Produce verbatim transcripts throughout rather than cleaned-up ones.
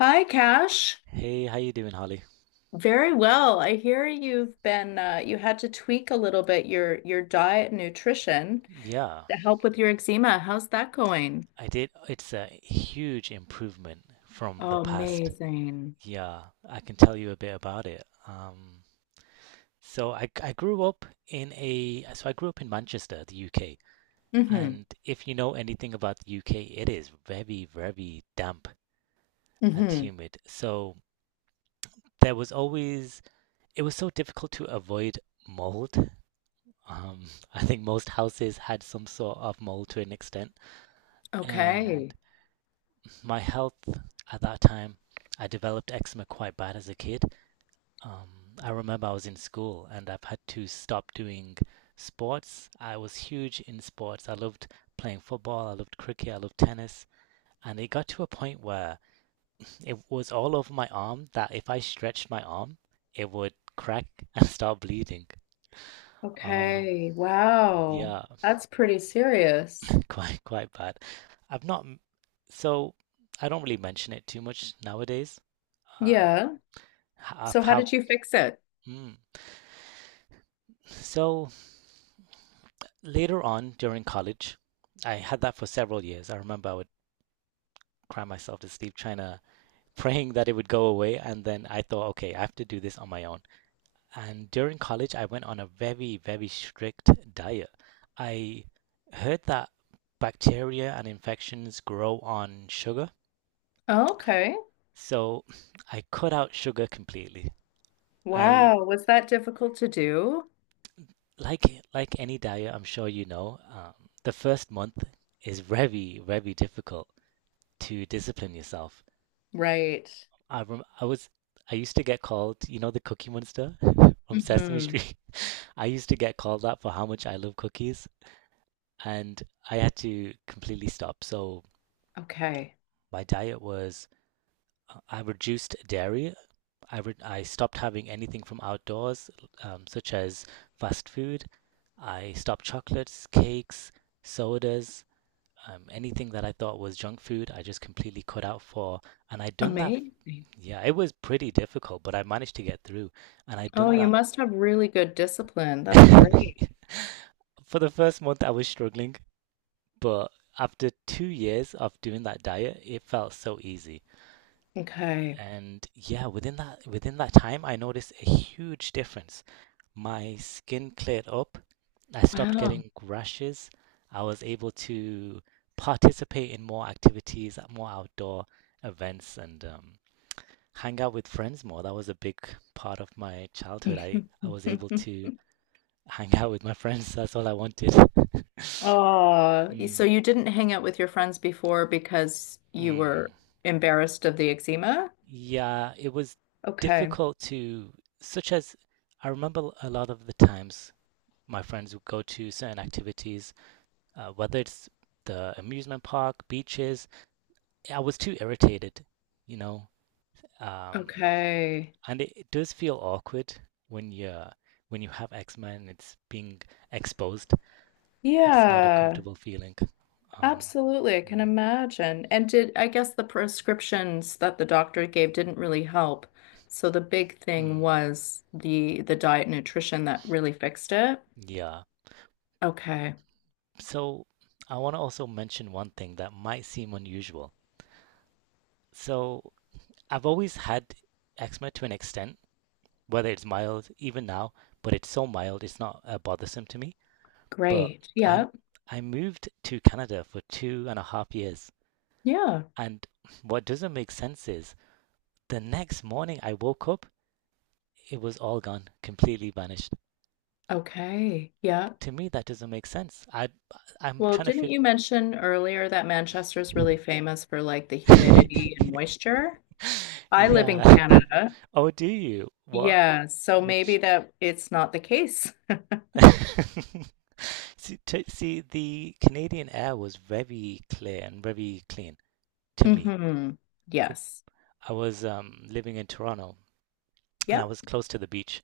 Hi, Cash. Hey, how you doing, Holly? Very well. I hear you've been uh, you had to tweak a little bit your your diet and nutrition Yeah, to help with your eczema. How's that going? I did. It's a huge improvement from the Oh, past. amazing. Yeah, I can tell you a bit about it. Um, so I I grew up in a so I grew up in Manchester, the U K. Mm-hmm. And if you know anything about the U K, it is very, very damp and Mm-hmm. humid. So there was always it was so difficult to avoid mold. Um, I think most houses had some sort of mold to an extent. And Okay. my health at that time, I developed eczema quite bad as a kid. Um, I remember I was in school and I've had to stop doing sports. I was huge in sports. I loved playing football, I loved cricket, I loved tennis. And it got to a point where it was all over my arm that if I stretched my arm, it would crack and start bleeding. Um, Okay. Wow. yeah, That's pretty serious. quite quite bad. I've not, so I don't really mention it too much nowadays. Uh, Yeah. h- I've So how had did you fix it? Mm. So later on during college, I had that for several years. I remember I would cry myself to sleep trying to praying that it would go away, and then I thought, okay, I have to do this on my own. And during college, I went on a very, very strict diet. I heard that bacteria and infections grow on sugar, Oh, okay. so I cut out sugar completely. I Wow. Was that difficult to do? like like any diet, I'm sure you know, um, the first month is very, very difficult, to discipline yourself. Right. I rem- I was I used to get called, you know, the Cookie Monster from Sesame Mm-hmm. Street. I used to get called that for how much I love cookies, and I had to completely stop. So Okay. my diet was uh, I reduced dairy. I re- I stopped having anything from outdoors, um, such as fast food. I stopped chocolates, cakes, sodas. Um, anything that I thought was junk food, I just completely cut out for. And I'd done that. Amazing. Yeah, it was pretty difficult, but I managed to get through. And I'd Oh, done you that. must have really good discipline. That's great. For the first month, I was struggling, but after two years of doing that diet, it felt so easy. Okay. And yeah, within that within that time, I noticed a huge difference. My skin cleared up. I stopped Wow. getting rashes. I was able to participate in more activities, more outdoor events, and um, hang out with friends more. That was a big part of my childhood. I, I was able to hang out with my friends. That's all I wanted. Oh, Mm, so you didn't hang out with your friends before because you mm. were embarrassed of the eczema? Yeah, it was Okay. difficult to, such as I remember a lot of the times my friends would go to certain activities, uh, whether it's the amusement park, beaches. I was too irritated, you know. Um, Okay. and it, it does feel awkward when you're when you have eczema and it's being exposed. It's not a Yeah, comfortable feeling. Um, absolutely. I can mm, imagine. And did I guess the prescriptions that the doctor gave didn't really help. So the big thing mm, was the the diet and nutrition that really fixed it. yeah. Okay. So I want to also mention one thing that might seem unusual. So I've always had eczema to an extent, whether it's mild, even now, but it's so mild, it's not uh, bothersome to me. But Great. I Yeah. I moved to Canada for two and a half years, Yeah. and what doesn't make sense is the next morning I woke up, it was all gone, completely vanished. Okay. Yeah. To me, that doesn't make sense. I I'm Well, trying to didn't figure. you mention earlier that Manchester's really famous for like the humidity and moisture? I live in Yeah. Canada. Oh, do you? What? Yeah, so Which? maybe that it's not the case. See, to, see, the Canadian air was very clear and very clean to me. Hmm. Yes. I was um, living in Toronto and I Yep. was close to the beach,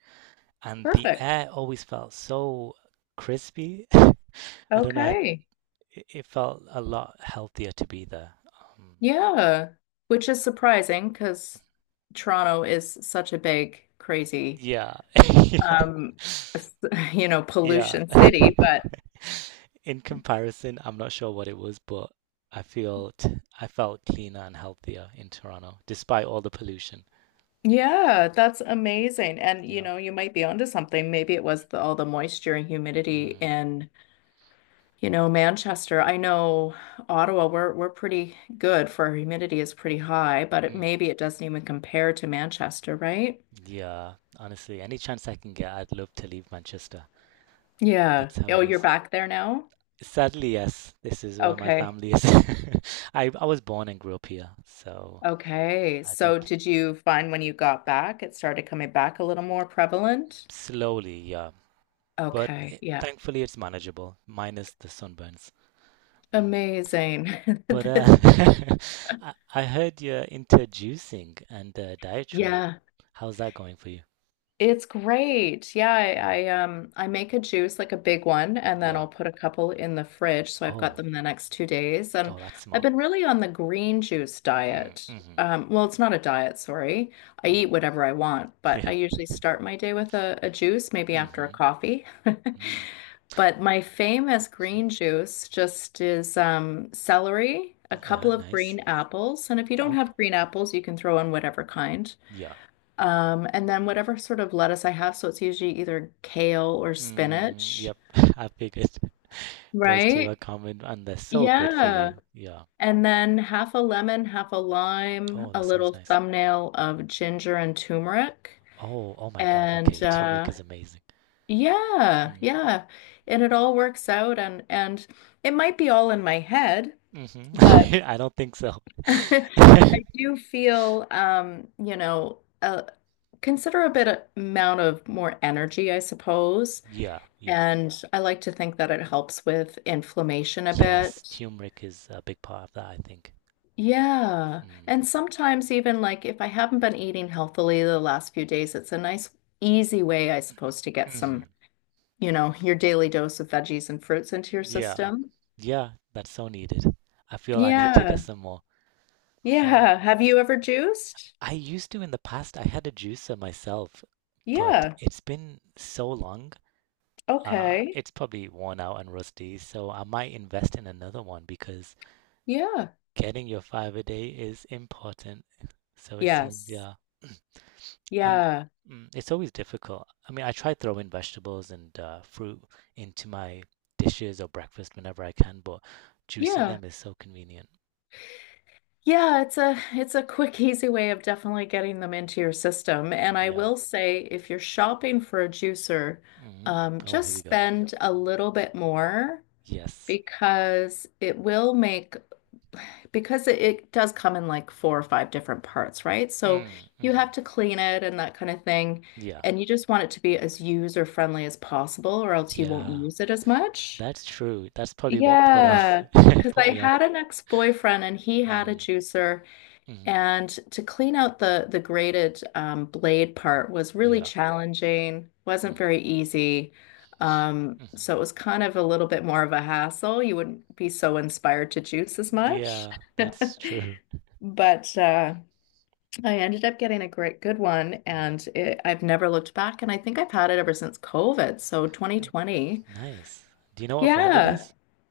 and the Perfect. air always felt so crispy. I don't know, how- Okay. it it felt a lot healthier to be there. Um, Yeah. Which is surprising because Toronto is such a big, crazy, yeah, yeah. um, s- you know, Yeah. pollution city, but In comparison, I'm not sure what it was, but I felt I felt cleaner and healthier in Toronto, despite all the pollution. yeah, that's amazing. And you Yeah. know, you might be onto something. Maybe it was the, all the moisture and humidity Mm, in, you know, Manchester. I know Ottawa, we're we're pretty good for our humidity is pretty high, but it, mm. maybe it doesn't even compare to Manchester, right? Yeah. Honestly, any chance I can get, I'd love to leave Manchester. Yeah. That's how Oh, it you're is. back there now? Sadly, yes, this is where my Okay. family is. I I was born and grew up here, so Okay. I do So did you find when you got back, it started coming back a little more prevalent? slowly, yeah. But Okay. it, Yeah. thankfully, it's manageable, minus the sunburns. Mm. Amazing. But uh, I, I heard you're into juicing and uh, dietary. Yeah. How's that going for you? It's great. Yeah, Mm. I, I um I make a juice like a big one and then Yeah. I'll put a couple in the fridge so I've got Oh. them the next two days. And Oh, that's I've smart. been really on the green juice Mm, diet. mm-hmm. Um, well, it's not a diet, sorry. I eat Mm. whatever I want, but I Yeah. usually start my day with a, a juice, maybe after a Mm-hmm. coffee. Mm. But my famous green juice just is um celery, a Yeah, couple of nice. green apples, and if you don't Okay. have green apples, you can throw in whatever kind. Yeah. Um, and then whatever sort of lettuce I have, so it's usually either kale or Mm, spinach, yep. I figured those two are right? common and they're so good for Yeah. you. Yeah. And then half a lemon, half a lime, Oh, that a sounds little nice. thumbnail of ginger and turmeric. Oh, oh my God. Okay. And Turmeric uh is amazing. yeah, Mm. yeah. And it all works out. And and it might be all in my head, Hmm. but I don't think so. I do feel um, you know, a considerable amount of more energy, I suppose. Yeah, yeah. And I like to think that it helps with inflammation a Yes, bit. turmeric is a big part of that, I think. Yeah. Mm. And sometimes even like if I haven't been eating healthily the last few days, it's a nice easy way, I suppose, to get some, Hmm. you know, your daily dose of veggies and fruits into your Yeah. system. Yeah, that's so needed. I feel I need to get Yeah. some more. Huh. Yeah. Have you ever juiced? I used to in the past, I had a juicer myself, but Yeah. it's been so long. Uh, Okay. it's probably worn out and rusty, so I might invest in another one because Yeah. getting your five a day is important. So it seems, Yes. yeah. And Yeah. mm, it's always difficult. I mean, I try throwing vegetables and uh, fruit into my dishes or breakfast whenever I can, but juicing Yeah. them is so convenient. Yeah, it's a it's a quick, easy way of definitely getting them into your system. And I Yeah. will say, if you're shopping for a juicer, Hmm. um, Oh, here just we go. spend a little bit more Yes. because it will make because it, it does come in like four or five different parts, right? So Mm. you have Hmm. to clean it and that kind of thing. Yeah. And you just want it to be as user friendly as possible, or else you won't Yeah. use it as much. That's true. That's probably what put off Yeah. Because put I me off. had an ex-boyfriend and he had a Mm. juicer. Hmm. And to clean out the the graded um, blade part was really Yeah. challenging, wasn't Mm. very easy. Um, hmm. so it was kind of a little bit more of a hassle. You wouldn't be so inspired to juice as much. Yeah, that's true. But uh, I ended up getting a great good one, and it, I've never looked back. And I think I've had it ever since COVID, so Mm. twenty twenty. Nice. Do you know what brand it Yeah, is?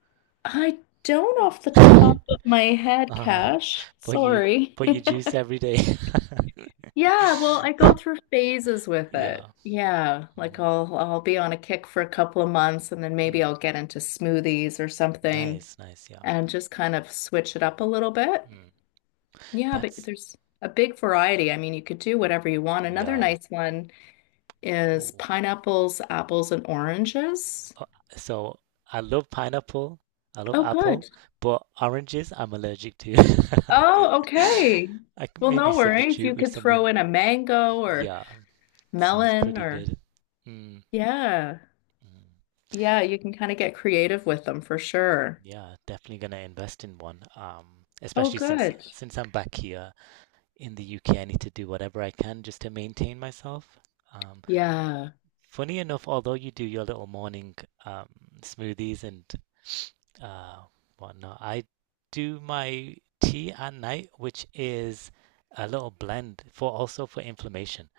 I don't off the top of my head, Uh, Cash. but you Sorry. but you juice every day. Yeah, well, I go through phases with it. Yeah. Yeah, like Mm, I'll I'll be on a kick for a couple of months and then maybe mm. I'll get into smoothies or something Nice, nice, yeah. and just kind of switch it up a little bit. Mm. Yeah, but That's there's a big variety. I mean, you could do whatever you want. Another yeah. nice one is Ooh. pineapples, apples, and oranges. So I love pineapple. I love Oh, apple, good. but oranges I'm allergic to. Oh, okay. I could Well, maybe no worries. substitute You with could something. throw in a mango or Yeah, sounds melon pretty or good. Mm. yeah. Mm. Yeah, you can kind of get creative with them for sure. Yeah, definitely gonna invest in one. Um, Oh, especially since good. since I'm back here in the U K, I need to do whatever I can just to maintain myself. Um, Yeah. funny enough, although you do your little morning um, smoothies and uh, whatnot, I do my tea at night, which is a little blend for also for inflammation.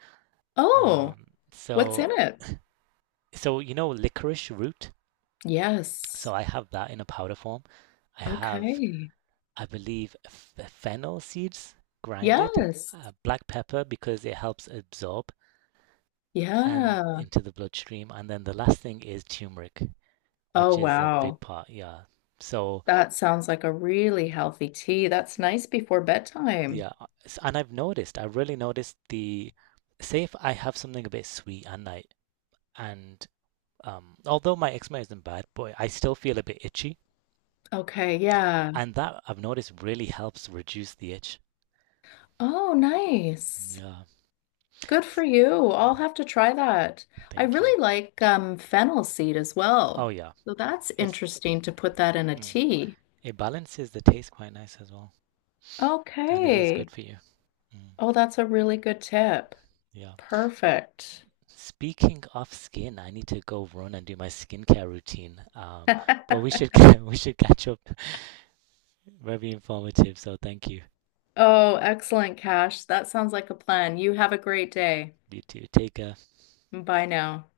Oh, Um, what's in so it? so you know licorice root. Yes. So I have that in a powder form. I have Okay. I believe f- fennel seeds grinded, Yes. uh, black pepper because it helps absorb and Yeah. into the bloodstream, and then the last thing is turmeric, Oh, which is a big wow. part. Yeah. So That sounds like a really healthy tea. That's nice before bedtime. yeah, uh, s- and I've noticed, I really noticed the say if I have something a bit sweet at night, and um, although my eczema isn't bad, boy, I still feel a bit itchy, Okay, yeah. and that I've noticed really helps reduce the itch. Oh, nice. Yeah. Good for you. Mm, I'll have to try that. I thank you. really like um, fennel seed as Oh well. yeah, So that's it's. interesting to put that in a Mm. tea. It balances the taste quite nice as well, and it is good Okay. for you. Mm, Oh, that's a really good tip. yeah. Perfect. Speaking of skin, I need to go run and do my skincare routine. Um, but we should we should catch up. Very informative, so thank you. Oh, excellent, Cash. That sounds like a plan. You have a great day. You too. Take care. Bye now.